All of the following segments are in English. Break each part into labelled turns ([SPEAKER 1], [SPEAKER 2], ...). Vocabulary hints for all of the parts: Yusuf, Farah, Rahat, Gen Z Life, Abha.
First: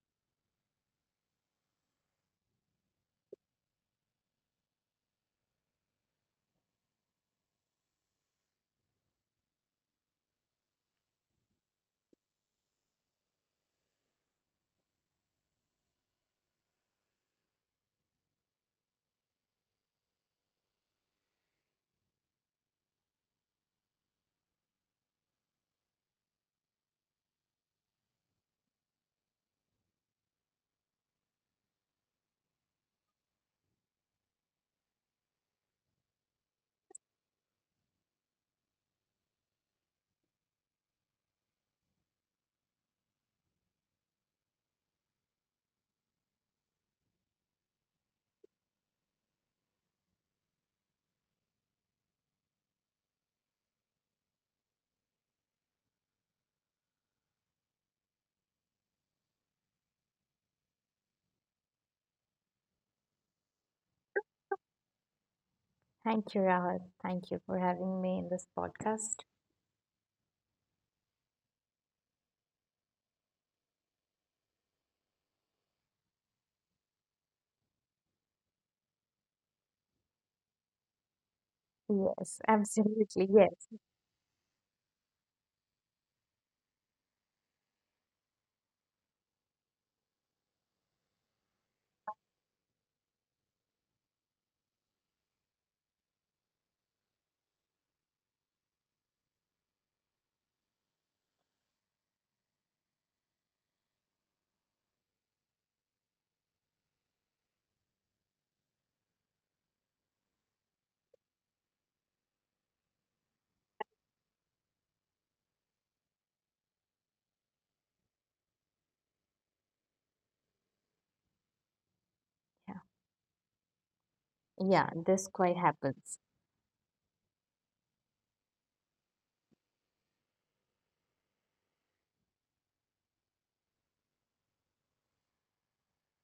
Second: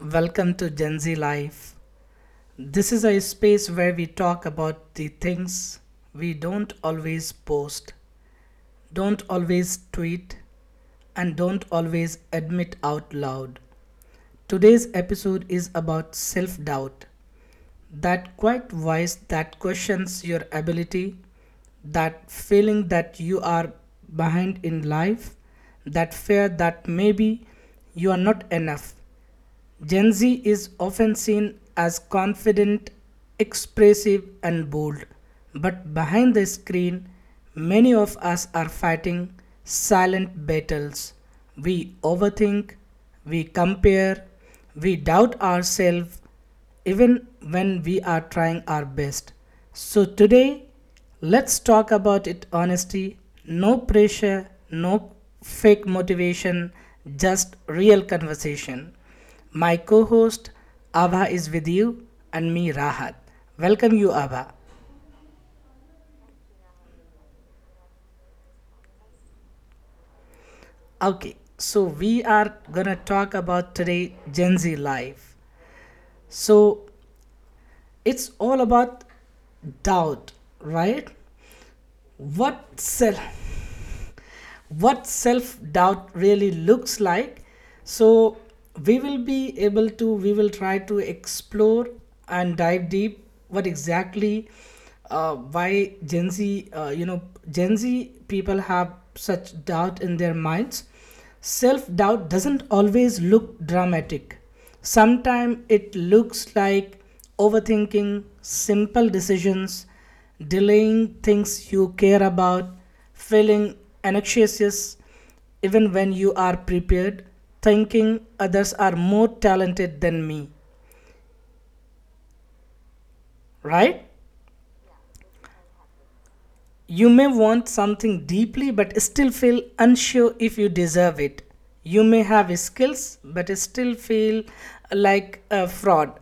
[SPEAKER 1] Welcome to Gen Z Life. This is a space where we talk about the things we don't always post, don't always tweet, and don't always admit out loud. Today's episode is about self doubt, that quiet voice that questions your ability, that feeling that you are behind in life, that fear that maybe you are not enough. Gen Z is often seen as confident, expressive, and bold, but behind the screen, many of us are fighting silent battles. We overthink, we compare, we doubt ourselves, even when we are trying our best. So, today, let's talk about it honesty, no pressure, no fake motivation, just real conversation. My co host Abha is with you and me, Rahat. Welcome you, Abha.
[SPEAKER 2] Thank you, Rahat. Thank you for having me in this podcast.
[SPEAKER 1] Okay, so we are gonna talk about today Gen Z life. So, it's all about doubt, right?
[SPEAKER 2] Yes,
[SPEAKER 1] What self?
[SPEAKER 2] absolutely. Yes.
[SPEAKER 1] What self doubt really looks like, so we will try to explore and dive deep what exactly, why Gen Z, Gen Z people have such doubt in their minds. Self doubt doesn't always look dramatic. Sometimes it looks like overthinking simple decisions, delaying things you care about, feeling anxious even when you are prepared, thinking others are more talented than me,
[SPEAKER 2] Yeah.
[SPEAKER 1] right?
[SPEAKER 2] Yeah, this quite happens.
[SPEAKER 1] You may want something deeply but still feel unsure if you deserve it. You may have skills but still feel like a fraud.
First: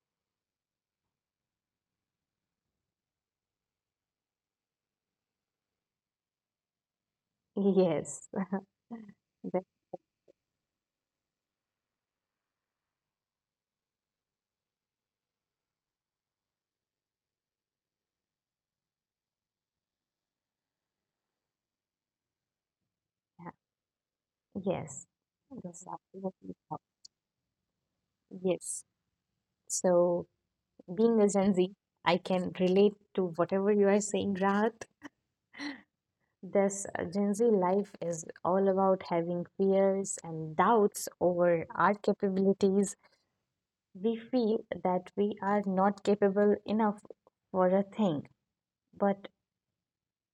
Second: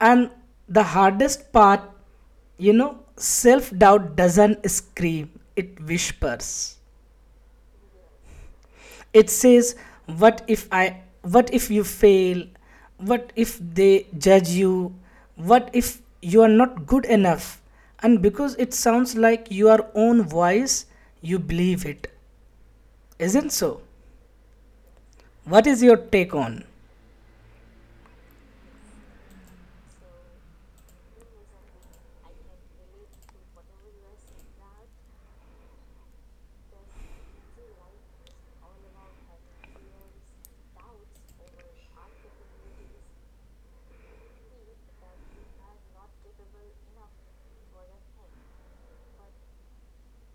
[SPEAKER 1] And the hardest part, you know, self doubt doesn't scream, it whispers.
[SPEAKER 2] Yes.
[SPEAKER 1] It
[SPEAKER 2] That,
[SPEAKER 1] says, "What if I? What if you fail? What if they judge you? What if you are not good enough?" And because it sounds like your own voice, you believe it. Isn't
[SPEAKER 2] yeah.
[SPEAKER 1] so?
[SPEAKER 2] Yes.
[SPEAKER 1] What is
[SPEAKER 2] This
[SPEAKER 1] your take
[SPEAKER 2] absolutely
[SPEAKER 1] on?
[SPEAKER 2] happens. Yes. So, being a Gen Z, I can relate to whatever you are saying, Rahat. This Gen Z life is all about having fears and doubts over our capabilities. We feel that we are not capable enough for a thing. But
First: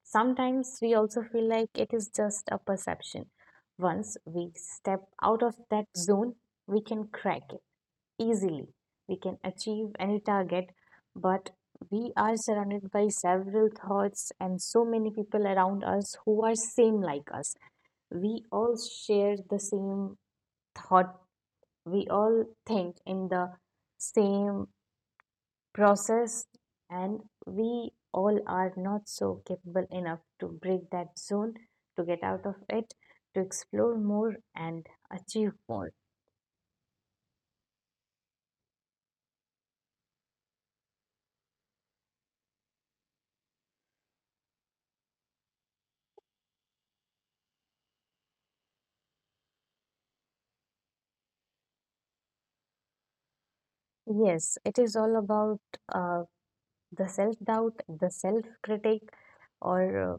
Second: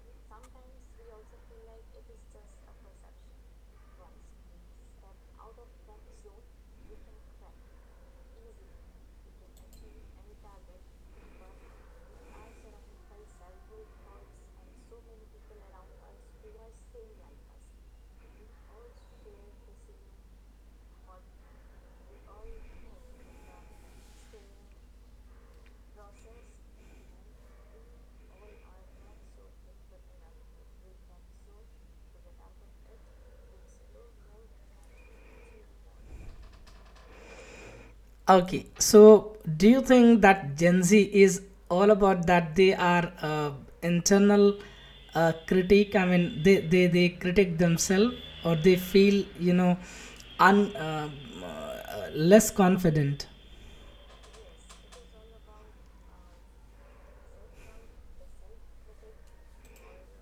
[SPEAKER 2] sometimes we also feel like it is just a perception. Once we step out of that zone, we can crack it easily. We can achieve any target, but we are surrounded by several thoughts and so many people around us who are same like us. We all share the same thought. We all think in the same processed and we all are not so capable enough to break that zone, to get out of it, to explore more and achieve more.
[SPEAKER 1] Okay, so do you think that Gen Z is all about that they are internal, critique? I mean, they critique themselves, or they feel, you know, un, uh, less confident.
[SPEAKER 2] Yes, it is all about uh, the self doubt, the self critic, or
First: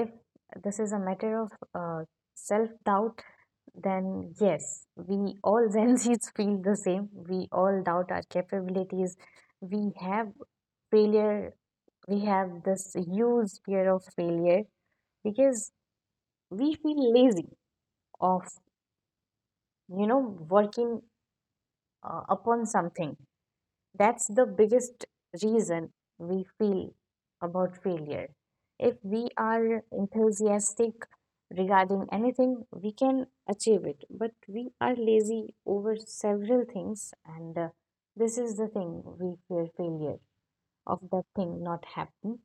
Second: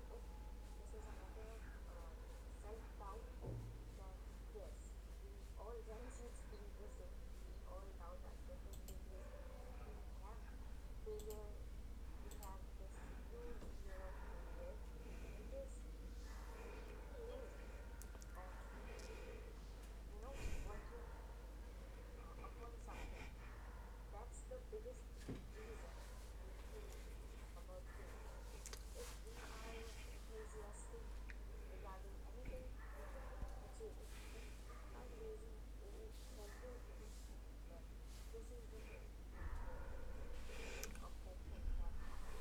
[SPEAKER 2] if this is a matter of self doubt, then yes, we all Gen Z's feel the same. We all doubt our capabilities. We have failure. We have this huge fear of failure because we feel lazy of, you know, working upon something. That's the biggest reason we feel about failure. If we are enthusiastic regarding anything, we can achieve it, but we are lazy over several things, and this is the thing, we fear failure of that thing not happen.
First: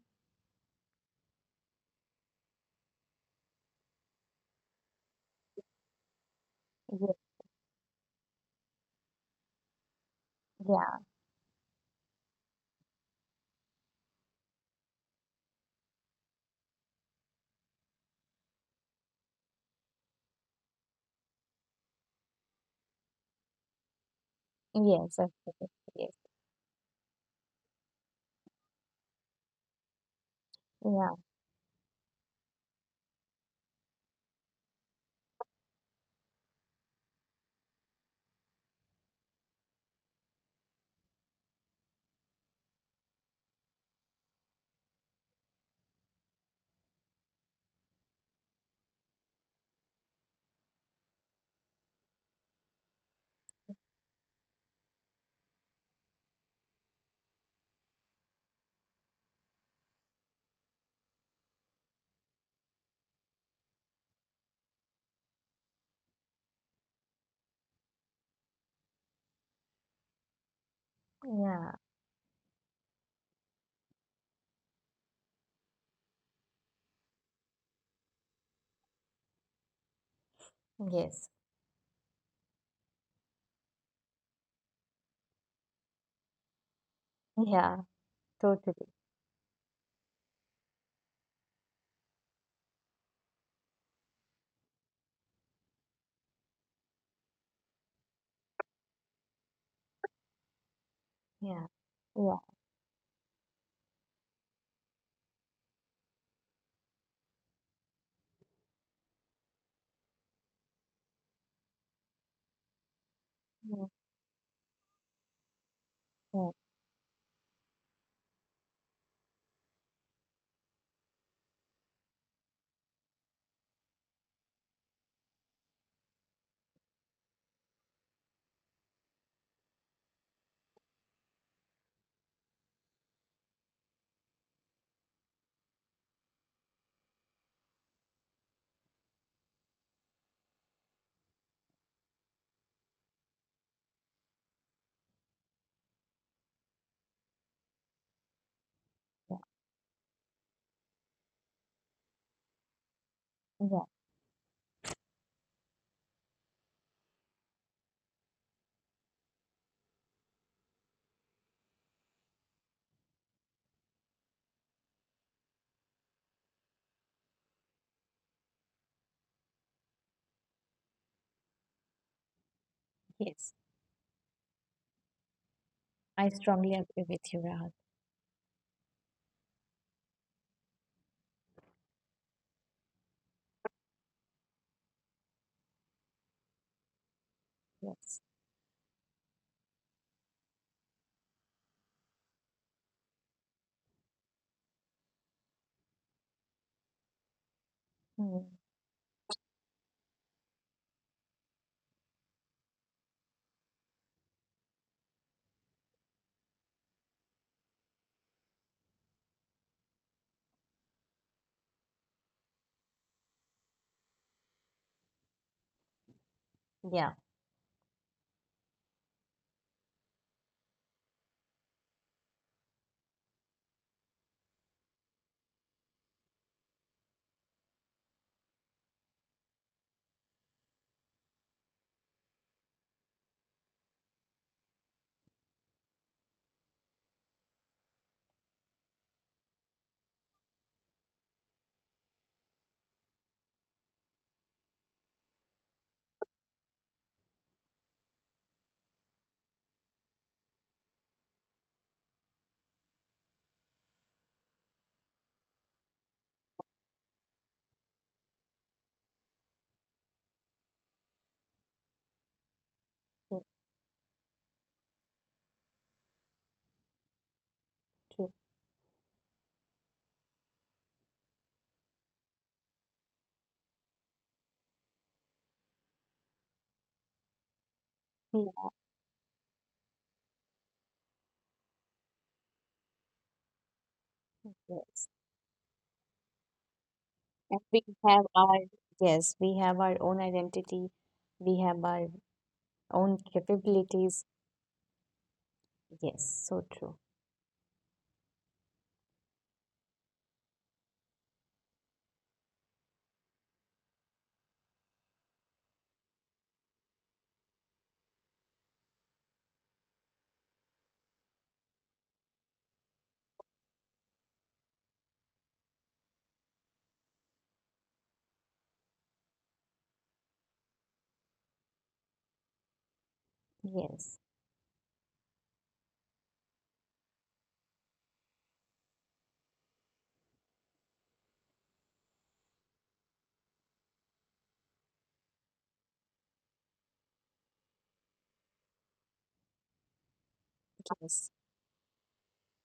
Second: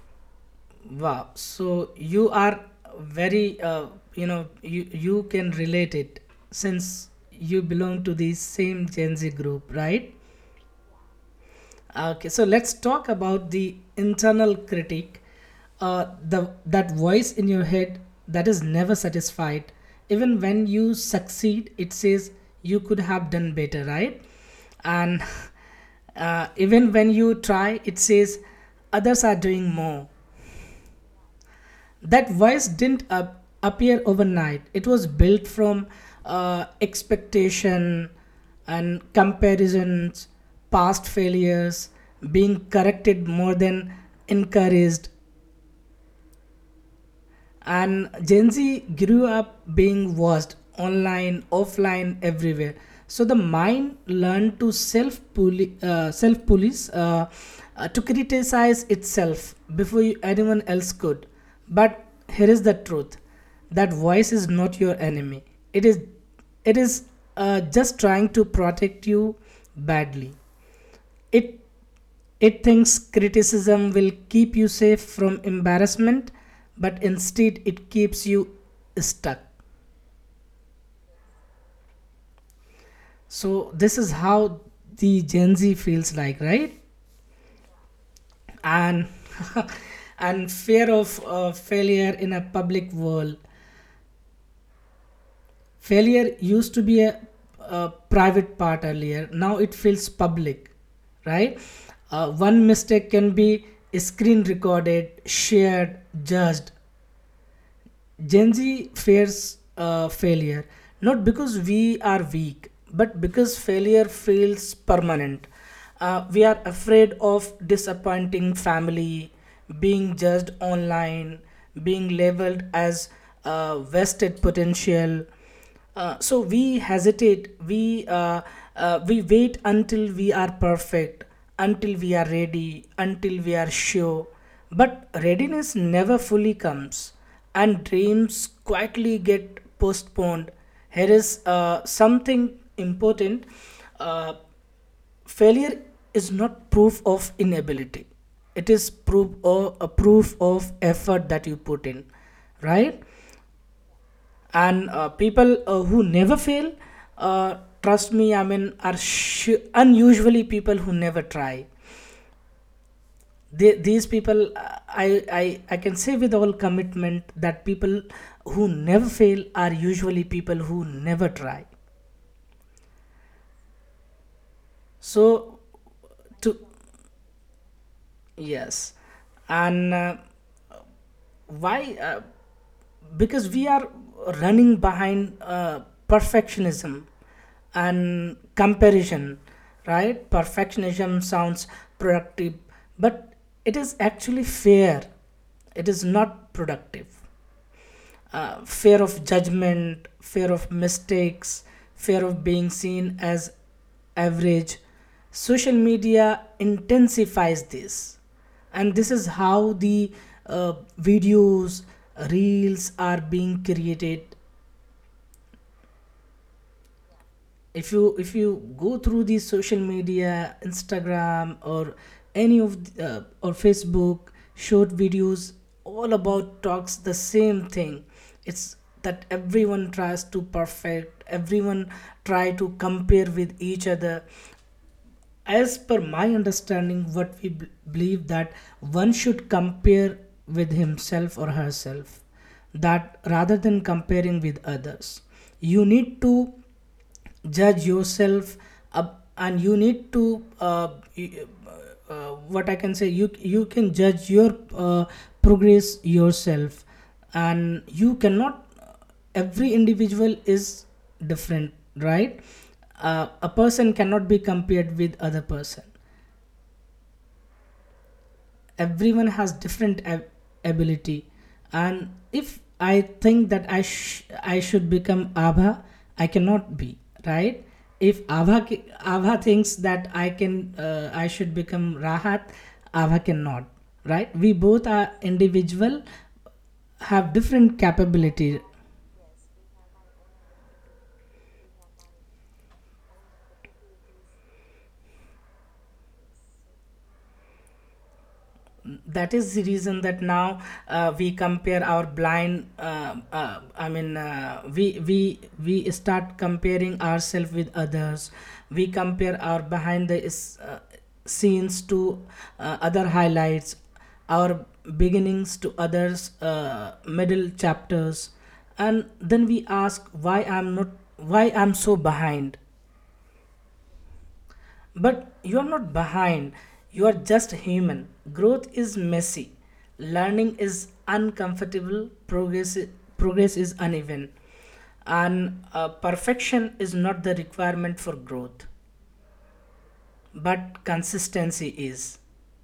[SPEAKER 1] Wow. So you are very, you know, you can relate it since
[SPEAKER 2] Yes.
[SPEAKER 1] you belong to the same Gen Z group, right?
[SPEAKER 2] Yeah.
[SPEAKER 1] Okay, so let's talk about the internal critic, the that voice in your head that is never satisfied. Even when you succeed, it says you could have done better, right?
[SPEAKER 2] Yes,
[SPEAKER 1] And
[SPEAKER 2] of course. Yes.
[SPEAKER 1] even when you try, it says others are doing more.
[SPEAKER 2] Yeah.
[SPEAKER 1] That voice didn't appear overnight. It was built from expectation and comparisons, past failures, being corrected more than encouraged. And Gen Z grew up being watched online, offline, everywhere, so the mind learned to self police, to criticize itself before anyone else could. But here is the truth: that voice is not your enemy. It is it is just trying to protect you badly. it
[SPEAKER 2] Yeah.
[SPEAKER 1] it thinks criticism will keep you safe from embarrassment, but instead it keeps you stuck.
[SPEAKER 2] Yes.
[SPEAKER 1] So, this is how the Gen Z feels like, right?
[SPEAKER 2] Yeah. Totally.
[SPEAKER 1] And and fear of failure in a public world. Failure used to be a private part earlier. Now it feels public, right?
[SPEAKER 2] Yeah. Yeah.
[SPEAKER 1] One mistake can be screen recorded, shared, judged. Gen Z fears failure not because we are weak, but because
[SPEAKER 2] Yeah.
[SPEAKER 1] failure feels permanent.
[SPEAKER 2] Yeah.
[SPEAKER 1] We are afraid of disappointing family, being judged online, being labeled as wasted potential. So we hesitate, we wait until we are perfect, until we are ready, until we are sure, but readiness never fully comes, and dreams quietly get postponed. Here is something important. Uh, failure is not proof of inability, it is proof,
[SPEAKER 2] Yeah.
[SPEAKER 1] or a proof of effort that you put in, right?
[SPEAKER 2] Yeah.
[SPEAKER 1] And people who never fail, uh, trust me, I mean, are unusually people who never try. They, these people, I can say with all commitment that people who never fail are usually people who never try.
[SPEAKER 2] Yes.
[SPEAKER 1] So
[SPEAKER 2] I
[SPEAKER 1] to,
[SPEAKER 2] strongly agree with you, Rahat.
[SPEAKER 1] yes, and why because we are running behind perfectionism
[SPEAKER 2] Yes.
[SPEAKER 1] and comparison, right? Perfectionism sounds productive, but it is actually fair, it is not productive.
[SPEAKER 2] Mm.
[SPEAKER 1] Uh, fear of judgment, fear of mistakes, fear of being seen as average. Social media intensifies this, and this is how the uh, videos, reels are being created.
[SPEAKER 2] Yeah.
[SPEAKER 1] If you go through these social media, Instagram, or any of or Facebook short videos, all about talks the same thing. It's that everyone tries to perfect, everyone try to compare with each other. As per my understanding what believe, that one should compare with himself or herself, that rather than comparing with others, you need to judge yourself up, and you need to, y- what I can say, you can judge your progress yourself. And you cannot, every individual is different, right? Uh,
[SPEAKER 2] True.
[SPEAKER 1] a person cannot be compared with other person.
[SPEAKER 2] True.
[SPEAKER 1] Everyone has different ability. And if I think that I should become Abha, I cannot be, right? If
[SPEAKER 2] Yeah.
[SPEAKER 1] Abha thinks that I should become Rahat, Abha cannot, right? We both are
[SPEAKER 2] Yes.
[SPEAKER 1] individual, have
[SPEAKER 2] And
[SPEAKER 1] different
[SPEAKER 2] we have our,
[SPEAKER 1] capability.
[SPEAKER 2] yes, we have our own identity. We have our own capabilities. Yes. So true.
[SPEAKER 1] That is the reason that now, we compare our blind I mean we start comparing ourselves with others. We compare our scenes to other highlights, our beginnings to others' middle chapters, and then we ask, why I'm not, why I'm so behind?
[SPEAKER 2] Yes.
[SPEAKER 1] But you are not behind, you are just human. Growth is messy, learning is uncomfortable, progress is uneven, and perfection is not the requirement for growth, but
[SPEAKER 2] Yes.
[SPEAKER 1] consistency is.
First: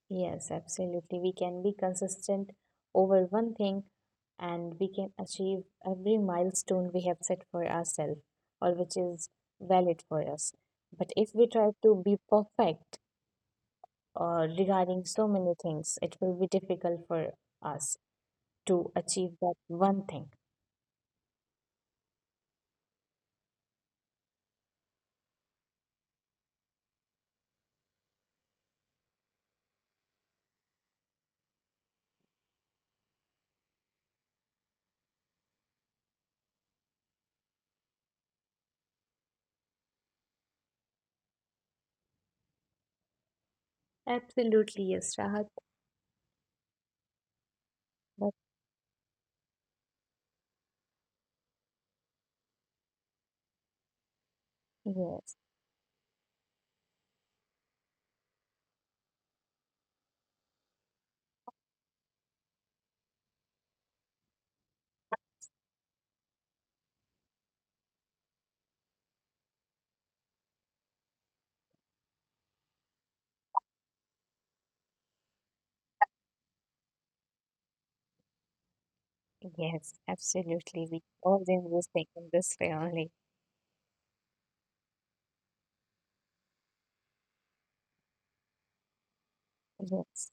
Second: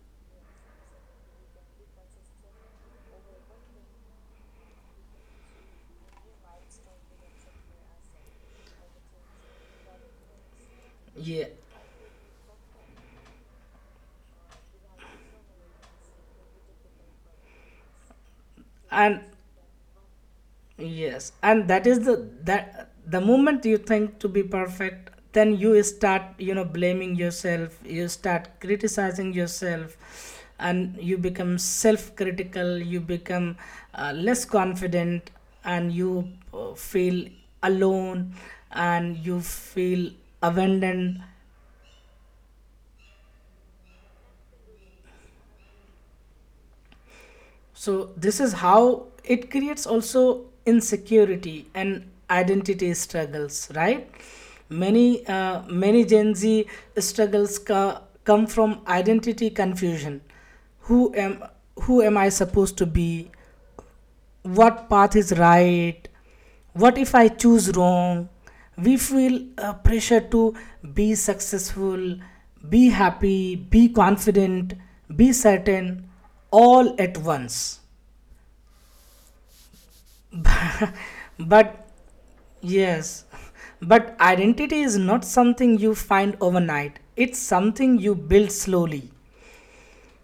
[SPEAKER 2] Yes, absolutely. We can be consistent over one thing and we can achieve every milestone we have set for ourselves or which is valid for us. But if we
[SPEAKER 1] Yeah,
[SPEAKER 2] try to be perfect regarding so many things, it will be difficult for us to
[SPEAKER 1] and
[SPEAKER 2] achieve that one thing.
[SPEAKER 1] yes, and that is the, that the moment you think to be perfect, then you start, you know, blaming yourself, you start criticizing yourself, and you become self-critical. You become less confident, and you feel alone, and you feel abandoned.
[SPEAKER 2] Absolutely, yes, Rahat.
[SPEAKER 1] So
[SPEAKER 2] But
[SPEAKER 1] this is how it creates also insecurity and identity struggles, right? Many,
[SPEAKER 2] yes,
[SPEAKER 1] many Gen Z struggles come from identity confusion. Who am who am I supposed to be? What path is right? What if I choose wrong? We feel a pressure to be successful, be happy, be confident, be certain, all at once.
[SPEAKER 2] yes, absolutely. We always
[SPEAKER 1] But
[SPEAKER 2] think in this way only.
[SPEAKER 1] yes, but identity is not something you find overnight. It's something you build slowly.
[SPEAKER 2] Yes,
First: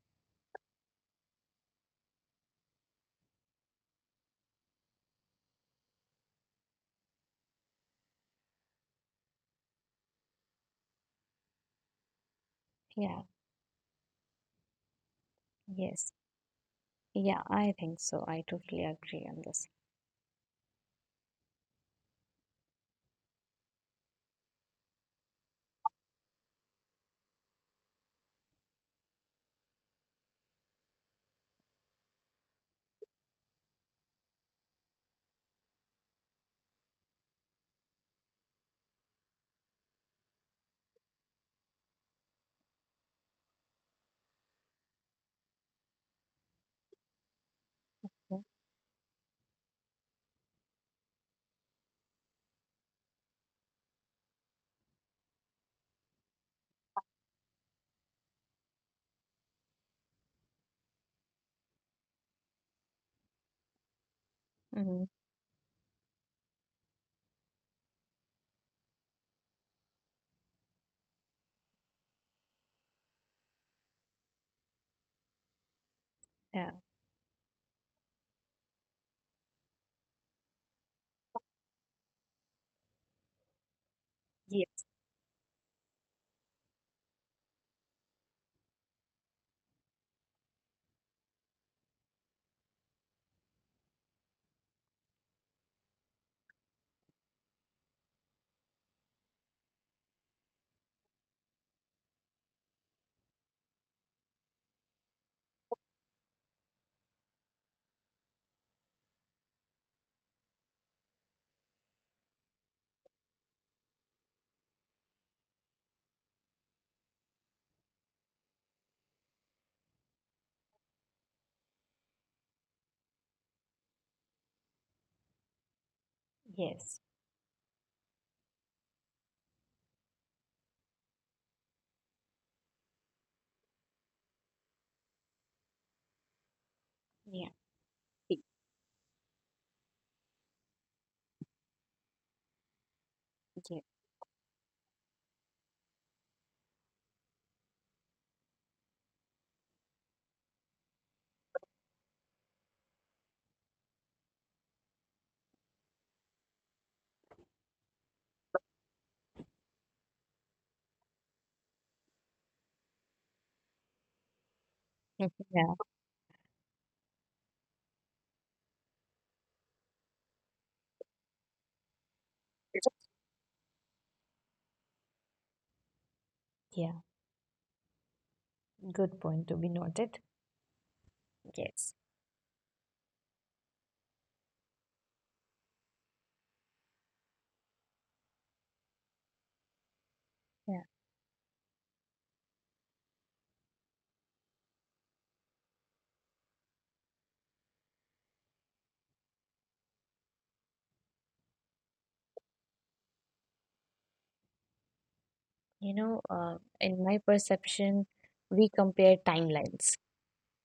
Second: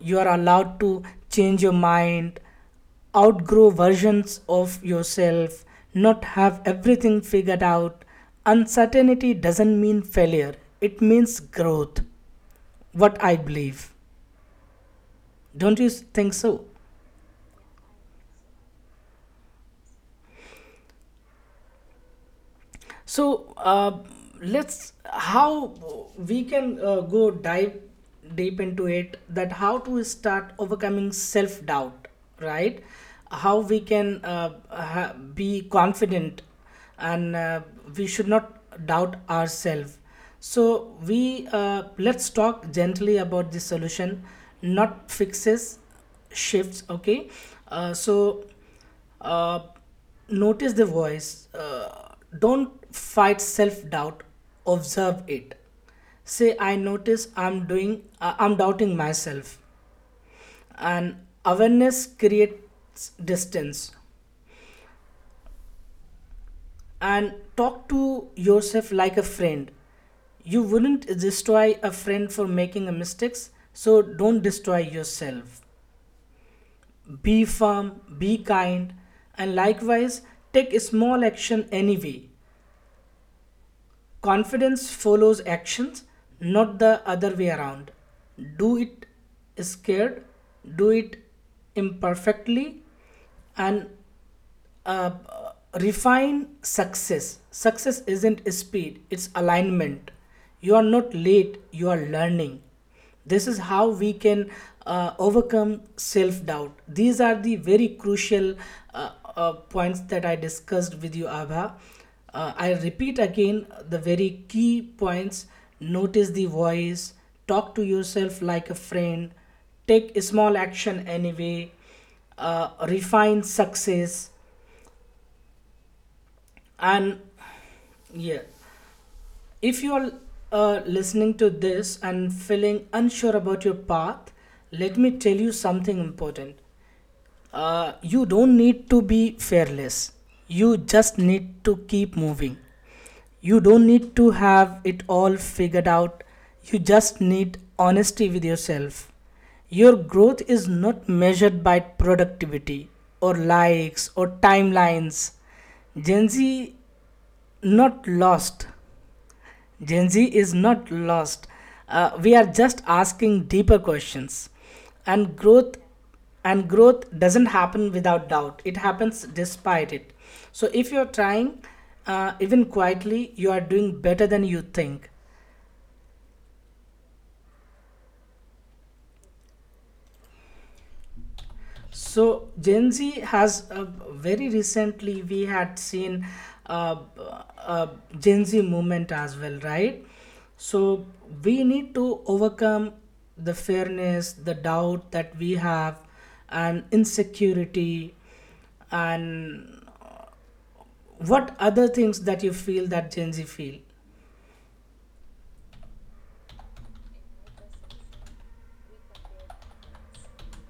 [SPEAKER 1] You are allowed to change your mind, outgrow versions of yourself, not have everything figured out. Uncertainty doesn't mean failure, it means growth. What
[SPEAKER 2] yeah,
[SPEAKER 1] I believe. Don't you
[SPEAKER 2] yes.
[SPEAKER 1] think so?
[SPEAKER 2] Yeah, I think so. I totally agree on this.
[SPEAKER 1] So let's how we can, go dive deep into it, that how to start overcoming self doubt, right? How we can, be confident, and we should not doubt ourselves. So we let's talk gently about the solution, not fixes, shifts. Okay, uh, so
[SPEAKER 2] Yeah.
[SPEAKER 1] uh, notice the voice. Don't fight self doubt. Observe it. Say, I notice I'm doing, I'm doubting myself. And awareness creates distance.
[SPEAKER 2] Hmm.
[SPEAKER 1] And talk to yourself like a friend. You wouldn't destroy a friend for making a mistakes, so don't destroy yourself.
[SPEAKER 2] Yeah.
[SPEAKER 1] Be firm, be kind, and likewise take a small action anyway. Confidence
[SPEAKER 2] Yes,
[SPEAKER 1] follows actions, not the other way around. Do it scared, do it imperfectly, and uh, refine success. Success isn't speed, it's alignment. You are not late, you are learning. This is how we can overcome self doubt. These are the very crucial uh, points that I discussed with you, Abha. I repeat again the very key points. Notice the voice, talk to yourself like a friend, take a small action anyway, refine success,
[SPEAKER 2] yes,
[SPEAKER 1] and yeah, if you're listening to this and feeling unsure about your path, let me tell you something important.
[SPEAKER 2] yeah,
[SPEAKER 1] You
[SPEAKER 2] see,
[SPEAKER 1] don't need to be fearless, you just need to keep moving. You don't
[SPEAKER 2] yeah.
[SPEAKER 1] need to have it all figured out, you just need honesty with yourself. Your growth is not measured by productivity, or likes, or timelines. Gen Z not lost, Gen Z is not lost. We are just asking deeper questions, and growth,
[SPEAKER 2] Yeah.
[SPEAKER 1] and growth doesn't happen without doubt. It happens despite it. So if you're trying, even quietly, you are doing better than you think.
[SPEAKER 2] Yeah, good point to be noted. Yes.
[SPEAKER 1] So Gen Z has, very recently we had seen uh, uh, Gen Z movement as well, right?
[SPEAKER 2] Yeah.
[SPEAKER 1] So we need to overcome the fairness, the doubt that we have, and insecurity, and what other things that you feel that Gen Z feel.
[SPEAKER 2] You know, in my perception, we compare timelines,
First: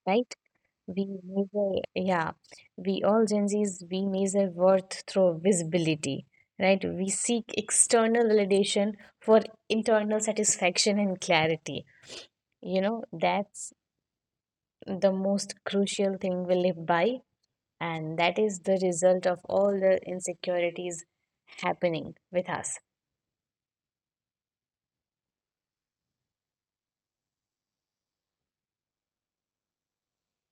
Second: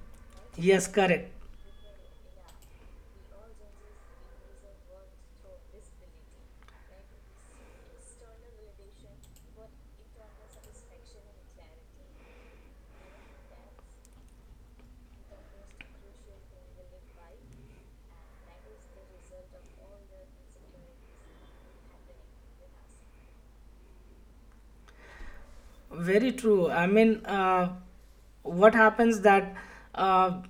[SPEAKER 2] right?
[SPEAKER 1] Yes,
[SPEAKER 2] We
[SPEAKER 1] correct.
[SPEAKER 2] measure, yeah, we all Gen Zs, we measure worth through visibility, right? We seek external validation for internal satisfaction and clarity. You know, that's the most crucial thing we live by, and that is the result of all the insecurities happening with us.
[SPEAKER 1] Very true. I mean, what happens that, uh,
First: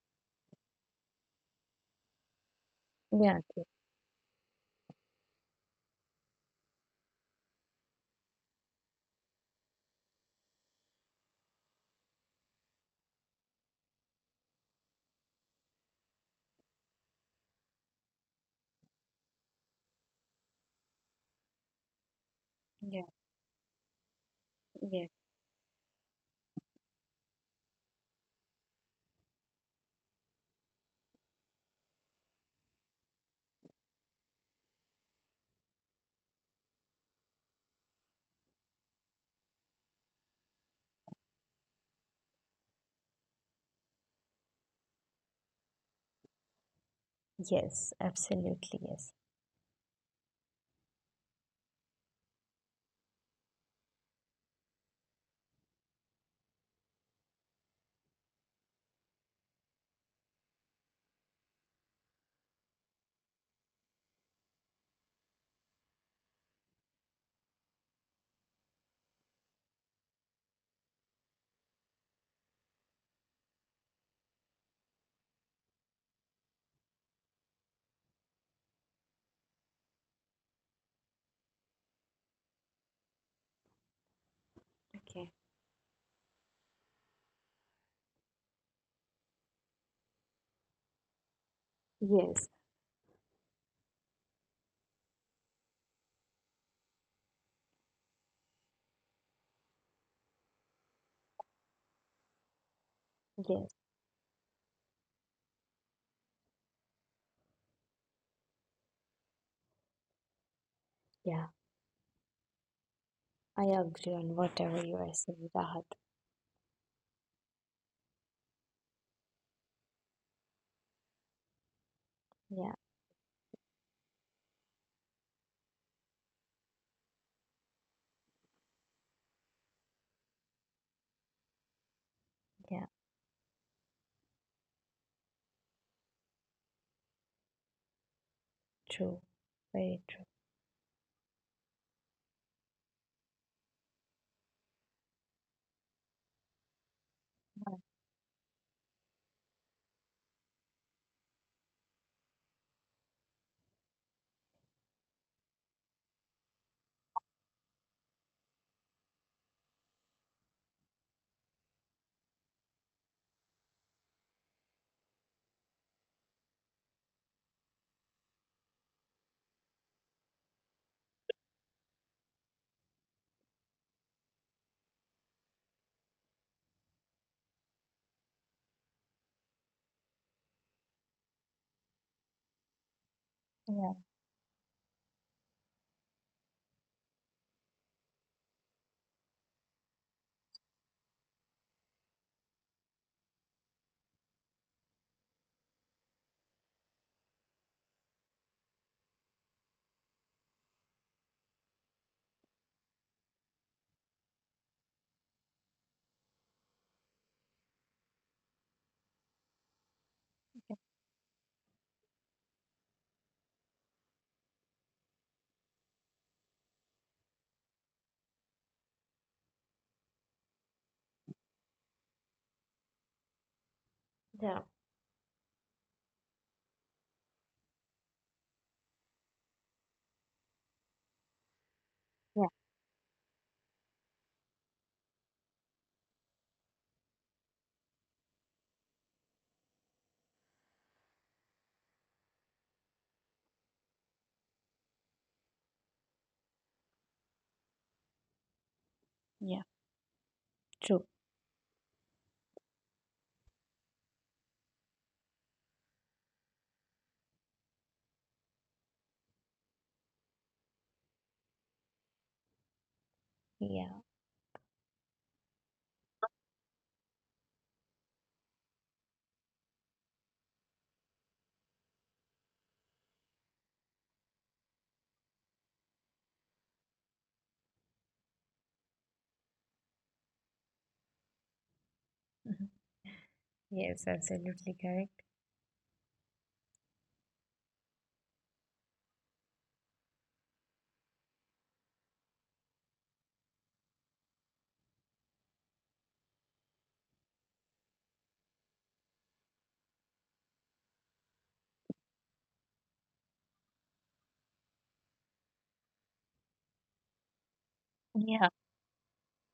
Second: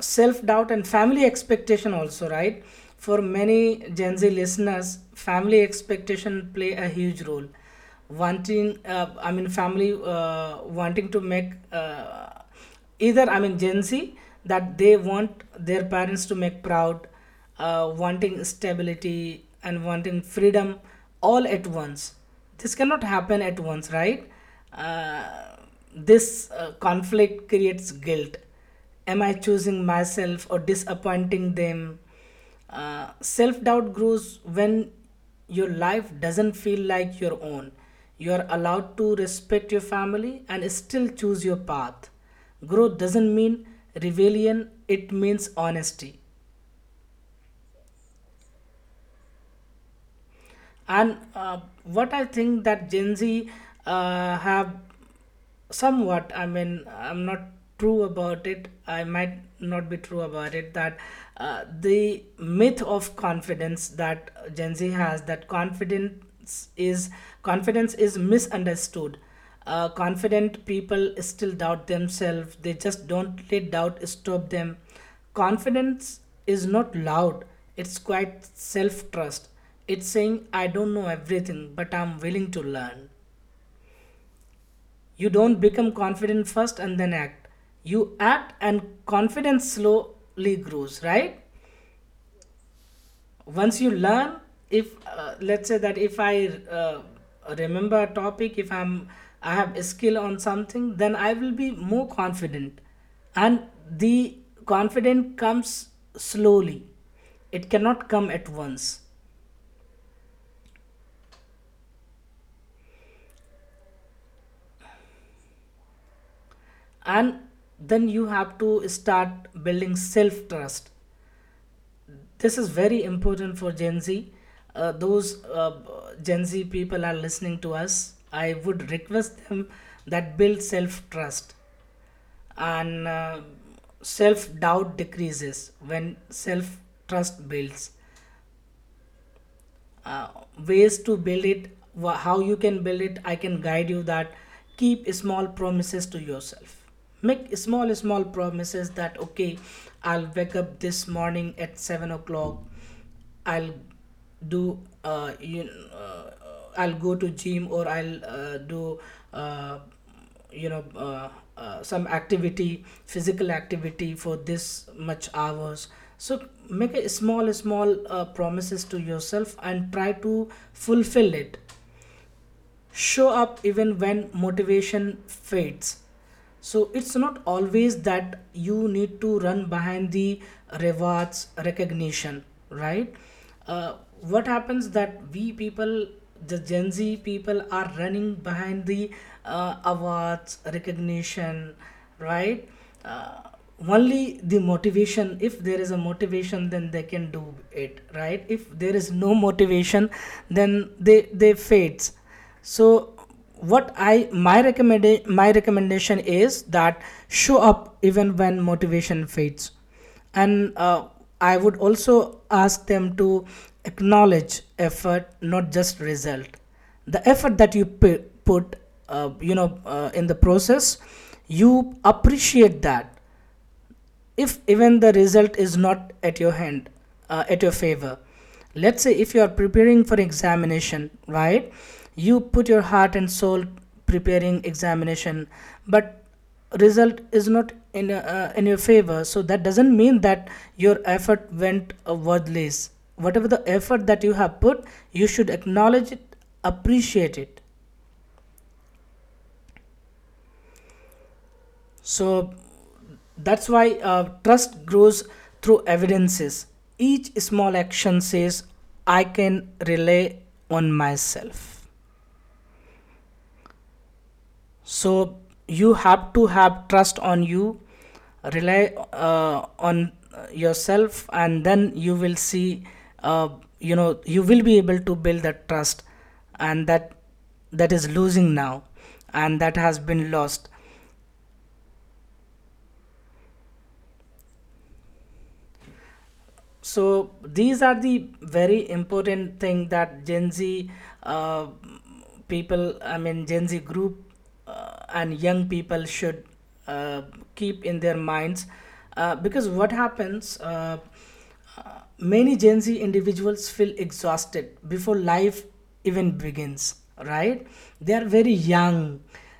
[SPEAKER 1] self-doubt and family expectation also, right? For
[SPEAKER 2] Yeah, okay.
[SPEAKER 1] many Gen Z listeners, family expectation play a huge role. Wanting, family wanting to make either I mean Gen Z, that they want their parents to make proud, wanting stability and wanting freedom all at once. This cannot
[SPEAKER 2] Yeah,
[SPEAKER 1] happen at once, right?
[SPEAKER 2] yeah.
[SPEAKER 1] Uh, this uh, conflict creates guilt. Am I choosing myself or disappointing them? Self doubt grows when your life doesn't feel like your own. You're allowed to respect your family and still choose your path. Growth doesn't mean rebellion, it means honesty.
[SPEAKER 2] Yes, absolutely, yes.
[SPEAKER 1] And what I think that Gen Z have somewhat, I'm not true about it, I might not be true about it, that the myth of confidence, that Gen Z has that confidence is, confidence is misunderstood. Confident people still doubt themselves, they just don't let doubt stop them. Confidence is not loud, it's quite self-trust. It's saying I don't know everything, but I'm willing to learn. You
[SPEAKER 2] Okay.
[SPEAKER 1] don't become confident first and then act. You act and confidence slowly grows, right?
[SPEAKER 2] Yes,
[SPEAKER 1] Once you learn, if let's say that if I remember a topic, if I'm I have a skill on something, then I will be more confident, and
[SPEAKER 2] yes,
[SPEAKER 1] the confidence comes slowly. It cannot come at once,
[SPEAKER 2] yeah. I agree on whatever you are saying, Rahat.
[SPEAKER 1] and then you have to start building self trust. This is
[SPEAKER 2] Yeah,
[SPEAKER 1] very important for Gen Z. Those Gen Z people are listening to us. I would request them that build self trust,
[SPEAKER 2] yeah.
[SPEAKER 1] and self doubt decreases when self trust builds.
[SPEAKER 2] True. Very true.
[SPEAKER 1] Uh, Ways to build it, how you can build it, I can guide you that keep small promises to yourself. Make small small promises, that okay, I'll wake up this morning at 7 o'clock. I'll do you uh, I'll go to gym, or I'll do uh, you know uh, some activity, physical activity, for this much hours. So make a small small promises to yourself and try to fulfill it. Show up even when motivation fades. So it's not always that you need to run behind the rewards recognition, right? Uh,
[SPEAKER 2] Yeah.
[SPEAKER 1] what happens that we people, the Gen Z people, are running behind the awards recognition, right? Uh, Only the motivation. If there is a motivation, then they can do it, right? If there is no motivation, then they fades. So what I my recommend my recommendation is that show up even when motivation fades. And I would also ask them to acknowledge effort, not just result. The effort that you put in the process, you appreciate that
[SPEAKER 2] Yeah.
[SPEAKER 1] if even the result is not at your hand, at your favor. Let's say if you are preparing for examination, right? You
[SPEAKER 2] Yeah,
[SPEAKER 1] put your heart and soul preparing examination, but result is not in your favor, so that doesn't mean that your effort went worthless. Whatever the effort that you have put, you should acknowledge it, appreciate it.
[SPEAKER 2] yeah, true.
[SPEAKER 1] So that's why trust grows through evidences. Each small action says, I can rely on myself.
[SPEAKER 2] Yeah.
[SPEAKER 1] So you have to have trust on you, rely on yourself, and then you will see, uh, you will be able to build that trust, and that is losing now, and that has been lost.
[SPEAKER 2] Mhm. Yes, absolutely correct.
[SPEAKER 1] So these are the very important thing that Gen Z uh, people I mean Gen Z group and young people should uh, keep in their minds, because what happens, uh, many Gen Z individuals feel exhausted before life even begins, right? They are very
[SPEAKER 2] Yeah.
[SPEAKER 1] young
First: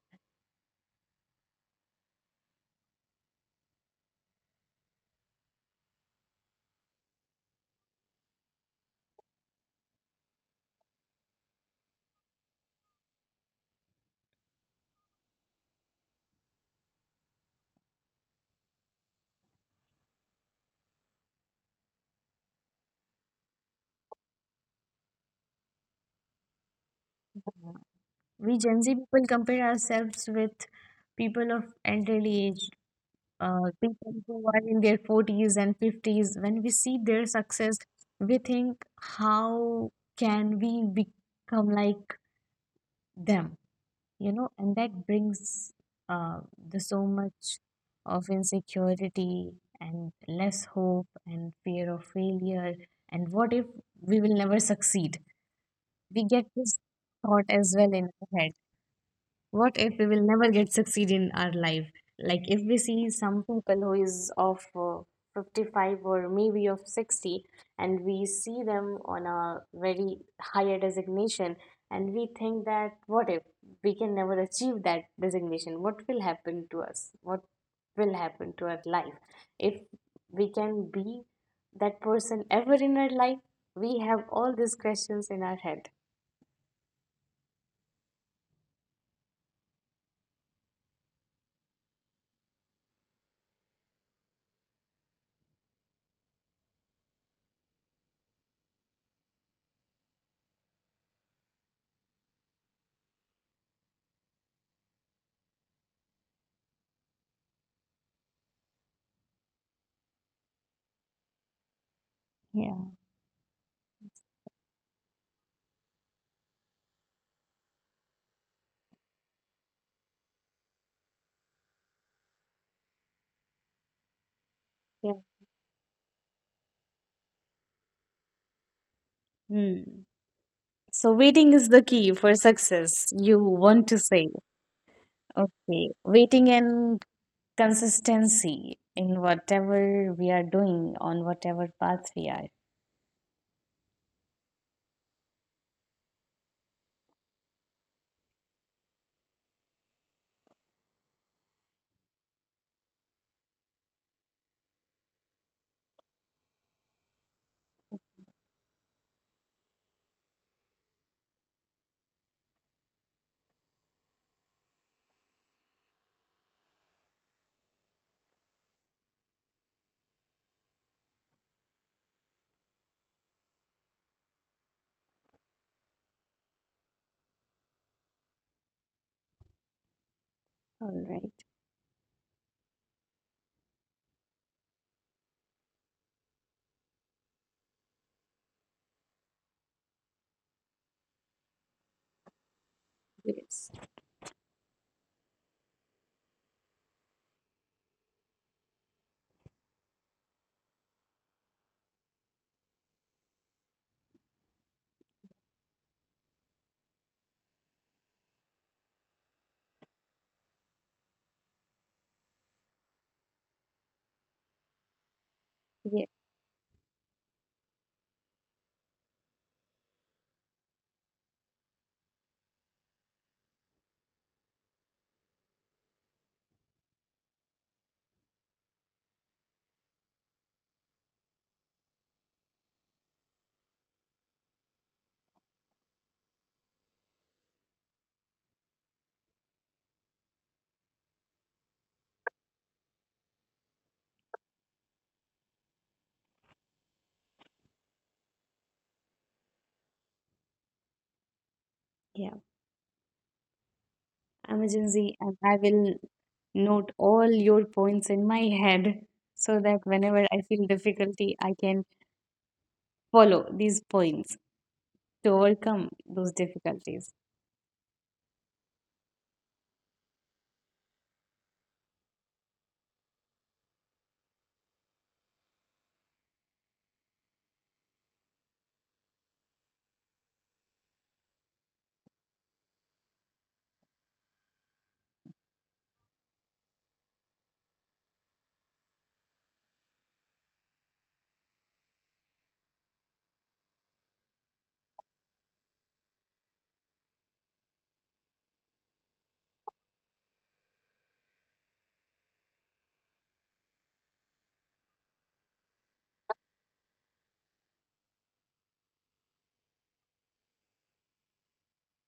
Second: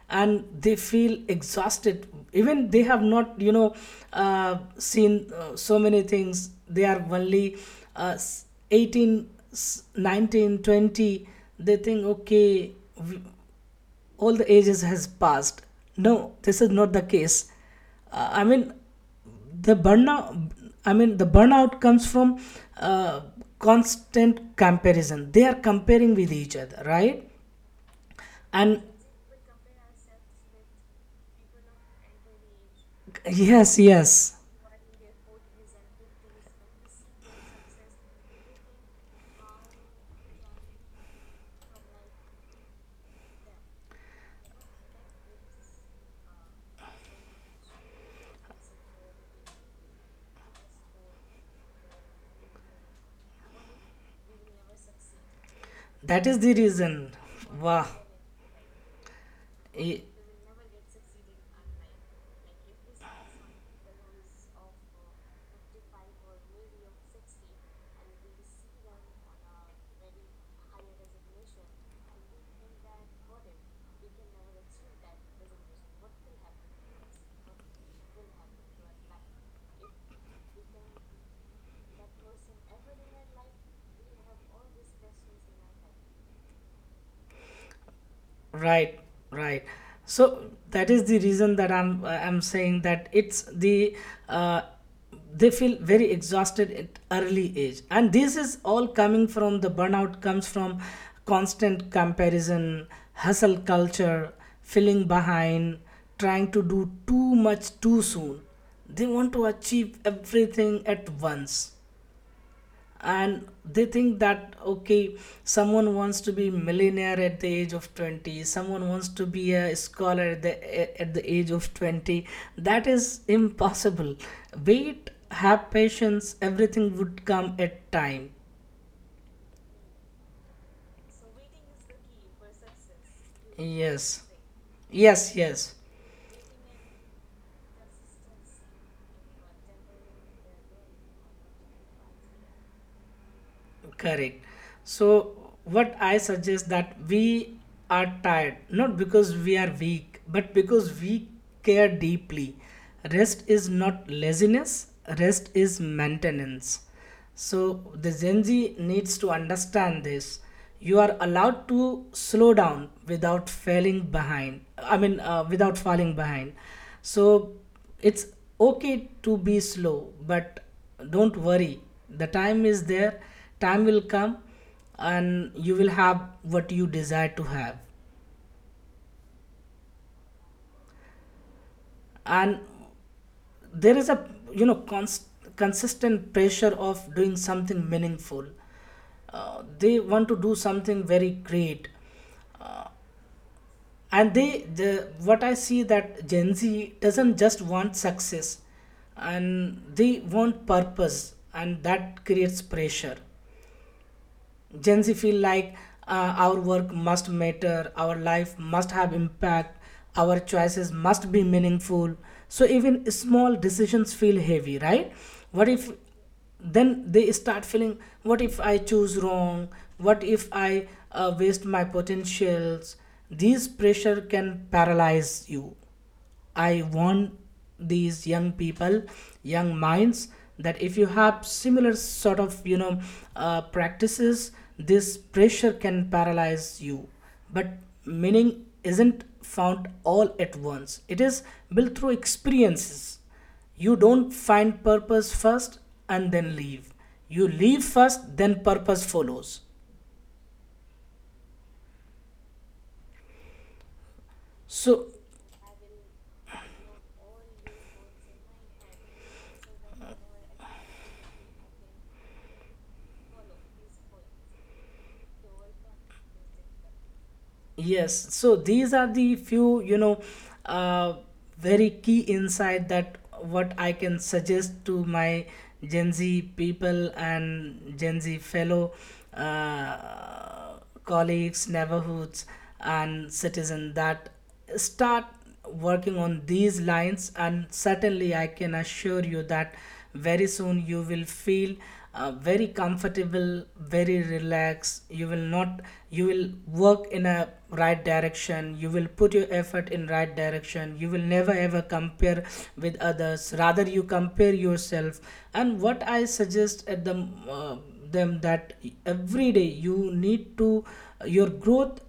[SPEAKER 1] and they feel exhausted. Even they have not, you know, seen so many things. They are only 18, 19, 20. They think, okay, all the ages has passed. No, this is not the case. I mean the burnout, I mean the burnout comes from uh, constant comparison, they are comparing with each other, right?
[SPEAKER 2] Yeah. We
[SPEAKER 1] And
[SPEAKER 2] Gen Z people compare ourselves with people of elderly age,
[SPEAKER 1] yes,
[SPEAKER 2] people
[SPEAKER 1] yes,
[SPEAKER 2] who are in their 40s and 50s. When we see their success, we think, how can we become like them? You know, and that brings uh, the so much of insecurity and less hope and fear of failure and what if we will never succeed. We
[SPEAKER 1] that is
[SPEAKER 2] get
[SPEAKER 1] the
[SPEAKER 2] this
[SPEAKER 1] reason,
[SPEAKER 2] thought as
[SPEAKER 1] wow.
[SPEAKER 2] well in our head, what if we will never get succeed in our life, like if we see some people who is of 55 or maybe of 60, and we see them on a very higher designation, and we think that what if we can never achieve that designation, what will happen to us, what will happen to our life, if we can be that person ever in our life. We have all these questions in our head.
[SPEAKER 1] Right, right. So that is the reason that I'm saying that it's the uh, they feel very exhausted at early age, and this is all coming from the burnout comes from constant comparison, hustle culture, feeling behind, trying to do too much too soon. They want to achieve everything at once,
[SPEAKER 2] Yeah.
[SPEAKER 1] and they think that okay, someone wants to be millionaire at the age of 20, someone wants to be a scholar at the age of 20. That is impossible. Wait,
[SPEAKER 2] Yeah.
[SPEAKER 1] have patience, everything would come at time.
[SPEAKER 2] Hmm. So waiting is the key for success, you want to
[SPEAKER 1] yes
[SPEAKER 2] say.
[SPEAKER 1] yes yes
[SPEAKER 2] Okay. Waiting and consistency in whatever we are doing, on whatever path we are.
[SPEAKER 1] Correct. So what I suggest that we are tired, not because we are weak, but because we care deeply. Rest is not laziness, rest is maintenance. So the Gen Z needs to understand this. You are allowed to slow down without falling behind. Without falling behind. So it's okay to be slow, but don't worry, the time is there, time will come, and you will have what you desire to have.
[SPEAKER 2] All right.
[SPEAKER 1] And there is a, you know cons- consistent pressure of doing something meaningful. They want to do something very great,
[SPEAKER 2] Yes.
[SPEAKER 1] and they the what I see that Gen Z doesn't just want success, and they want purpose, and that creates pressure. Gen Z feel like our work must matter, our life must have impact, our choices must be meaningful. So even small decisions feel heavy, right? What if,
[SPEAKER 2] Yeah.
[SPEAKER 1] then they start feeling, what if I choose wrong? What if I waste my potentials? These pressure can paralyze you. I warn these young people, young minds, that if you have similar sort of, you know, practices, this pressure can paralyze you. But meaning isn't found all at once. It is built through experiences. You don't find purpose first and then leave. You leave first, then purpose follows.
[SPEAKER 2] Yeah. I'm a Gen
[SPEAKER 1] So
[SPEAKER 2] Z and I will note all your points in my head so that whenever I feel difficulty, I can follow these points to overcome those difficulties.
[SPEAKER 1] yes, so these are the few, you know, uh, very key insight that what I can suggest to my Gen Z people and Gen Z fellow uh, colleagues, neighborhoods, and citizen, that start working on these lines, and certainly I can assure you that very soon you will feel very comfortable, very relaxed. You will not, you will work in a right direction, you will put your effort in right direction, you will never ever compare with others, rather you compare yourself. And what I suggest at the them that every day you need to, your growth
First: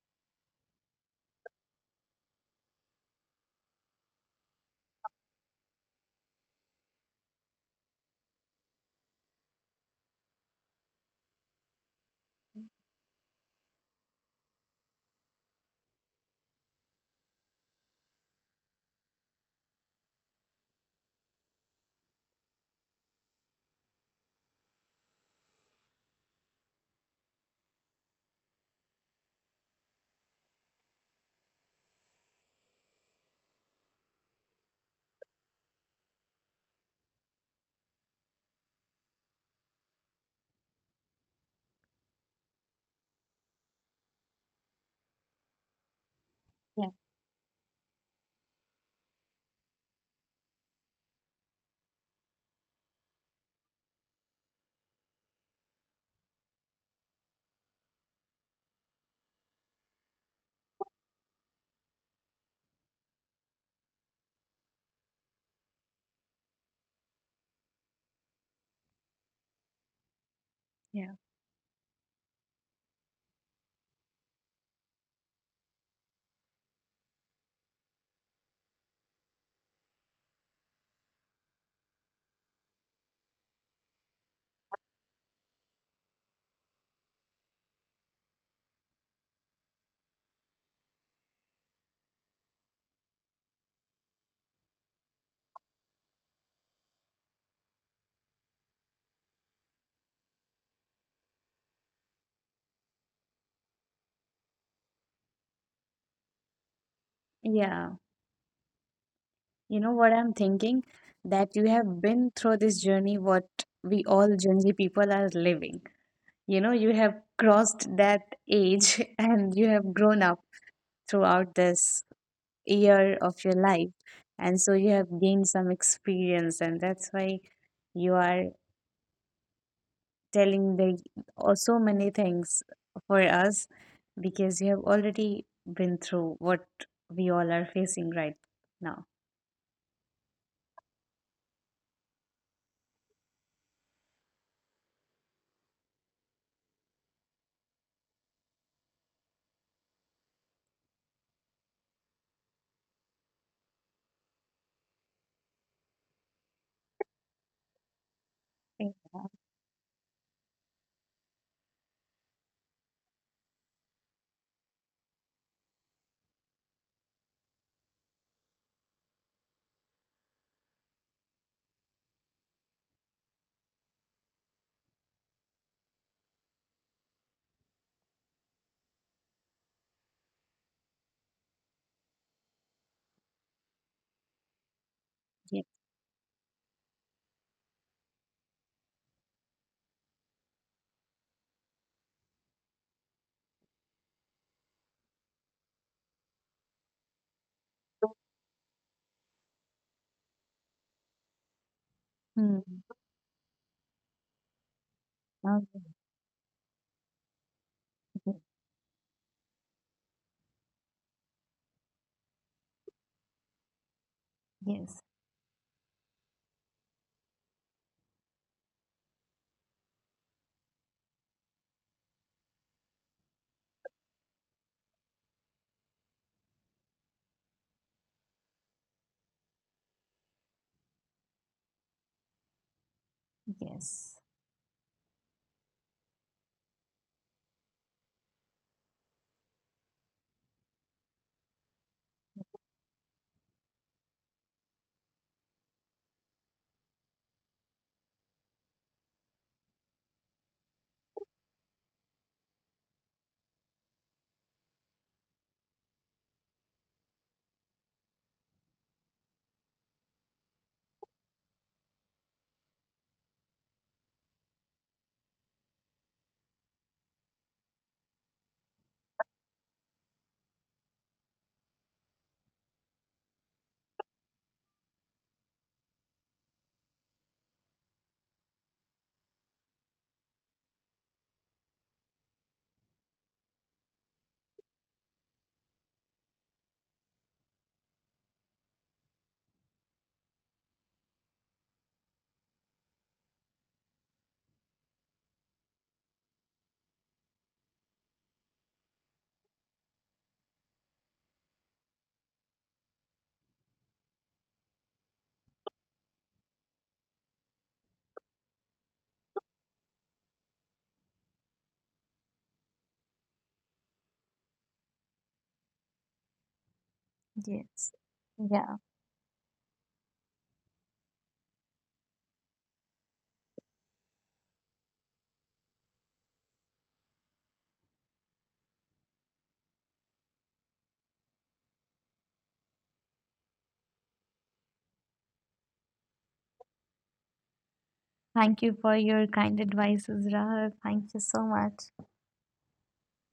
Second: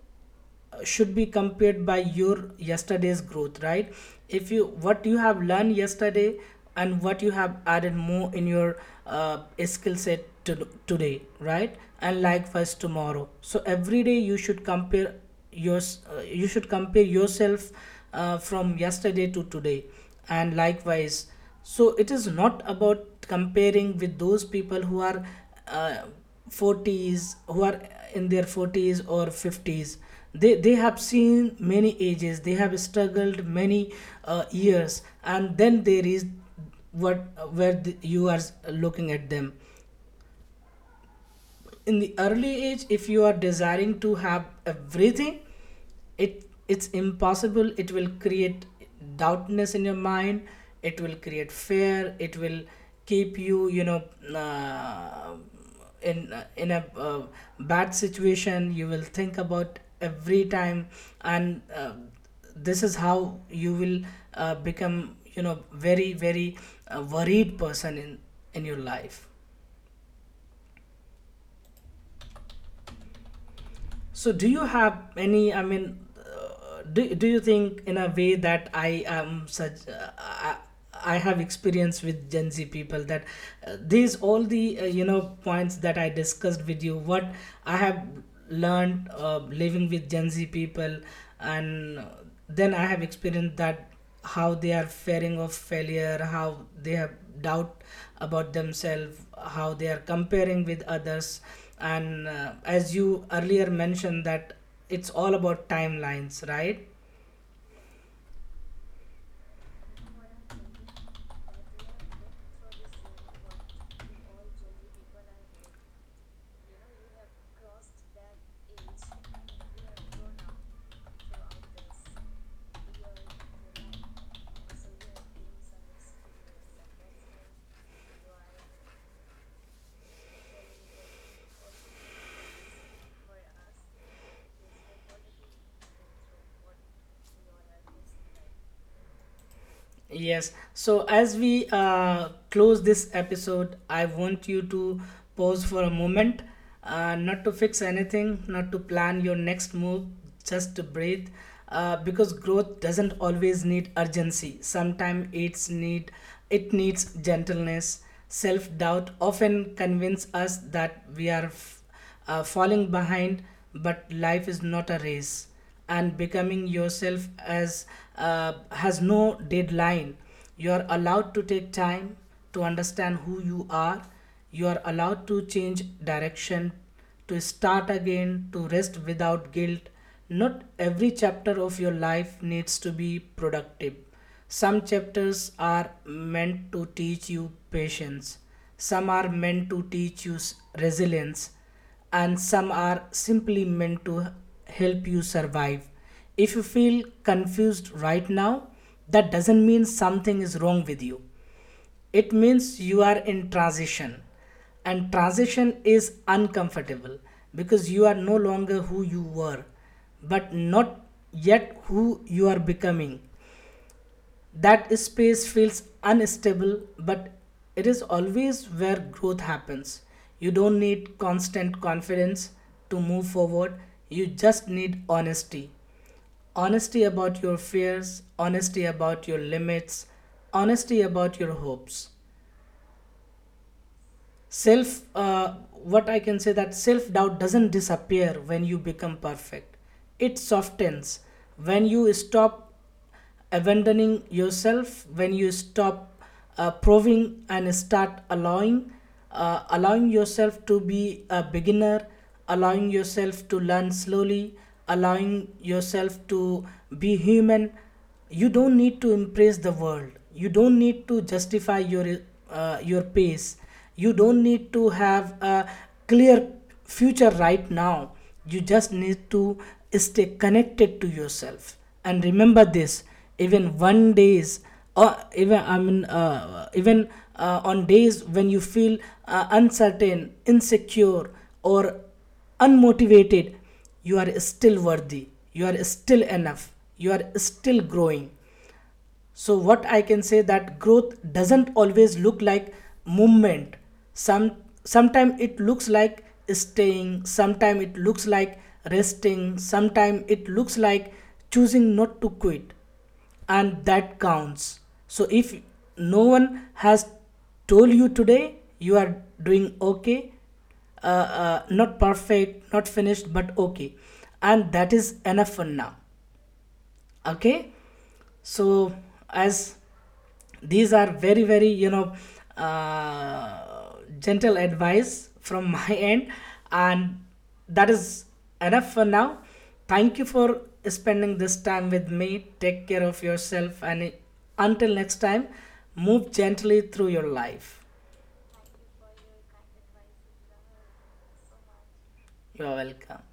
[SPEAKER 1] should be compared by your yesterday's growth, right? If you, what you have learned yesterday and what you have added more in your uh, skill set to, today, right? And likewise tomorrow. So every day you should compare your you should compare yourself from yesterday to today, and likewise. So it is not about comparing with those people who are uh, 40s who are in their 40s or 50s. They have seen many ages, they have struggled many years, and then there is what, where the, you are looking at them. In the early age, if you are desiring to have everything, it, it's
[SPEAKER 2] Yeah.
[SPEAKER 1] impossible. It will create doubtness in your mind, it will create fear, it will keep you, you know, uh, in a bad situation. You will think about every time, and this is how you will become, you know, very very worried person in your life.
[SPEAKER 2] Yeah.
[SPEAKER 1] So, do you have any? I mean, do you think in a way that I am such? I have experience with Gen Z people, that these all the you know points that I discussed with you. What I have learned living with Gen Z people, and then I have experienced that how they are fearing of failure, how they have doubt about themselves, how they are comparing with others. And as you earlier mentioned that it's all about timelines, right?
[SPEAKER 2] Yeah. You know what I'm thinking? That you have been through this journey, what we all Gen Z people are living. You know, you have crossed that age and you have grown up throughout this year of your life. And so you have gained some experience, and that's why you are telling the, oh, so many things for us because you have already been through what we all are facing right now.
[SPEAKER 1] Yes. So as we close this episode, I want you to pause for a moment, not to fix anything, not to plan your next move, just to breathe. Because growth doesn't always need urgency. Sometimes it's need it needs gentleness. Self
[SPEAKER 2] Yes.
[SPEAKER 1] doubt often convince us that we are falling behind, but life is not a race, and becoming yourself as has no deadline. You are allowed to take time to understand who you are. You are allowed to change direction, to start again, to rest without guilt. Not every chapter of your life needs to be productive. Some chapters
[SPEAKER 2] Yeah.
[SPEAKER 1] are meant to teach you patience, some are meant to teach you resilience, and some are simply meant to help you survive. If you feel confused right now, that doesn't mean something is wrong with you. It
[SPEAKER 2] Hmm.
[SPEAKER 1] means you are in transition, and transition
[SPEAKER 2] Okay.
[SPEAKER 1] is uncomfortable because you are no longer who you were, but not yet who you are becoming. That
[SPEAKER 2] Yes.
[SPEAKER 1] space feels unstable, but it is always where growth happens. You don't need constant confidence to move forward, you just need honesty. Honesty about your fears, honesty about your limits, honesty about your hopes.
[SPEAKER 2] Yes,
[SPEAKER 1] Self what I can say, that self doubt doesn't disappear when you become perfect. It softens when you stop abandoning yourself, when you stop proving and start allowing, allowing yourself to be a beginner, allowing yourself to learn slowly, allowing yourself to be human. You don't need to impress the world, you don't need to justify your pace, you don't need to have a clear future right now. You just need to stay connected to yourself, and remember this. Even one days, or even I mean even on days when you feel uncertain, insecure, or unmotivated, you are still worthy, you are still enough, you are still growing. So what I can say, that growth doesn't always look like movement. Some sometimes it looks like staying, sometimes it looks like resting, sometimes it looks like choosing not to quit. And that counts. So if no one has told you today, you are doing okay, not perfect, not finished, but okay, and that is enough for now, okay?
[SPEAKER 2] yes.
[SPEAKER 1] So
[SPEAKER 2] Yeah.
[SPEAKER 1] as these are very very, you know, uh, gentle advice from my end, and that is enough for now. Thank you for spending this time with me, take care of yourself, and until next time, move gently through your life.
[SPEAKER 2] Thank you for your kind advices, Rahul. Thank you so much.
[SPEAKER 1] You are welcome.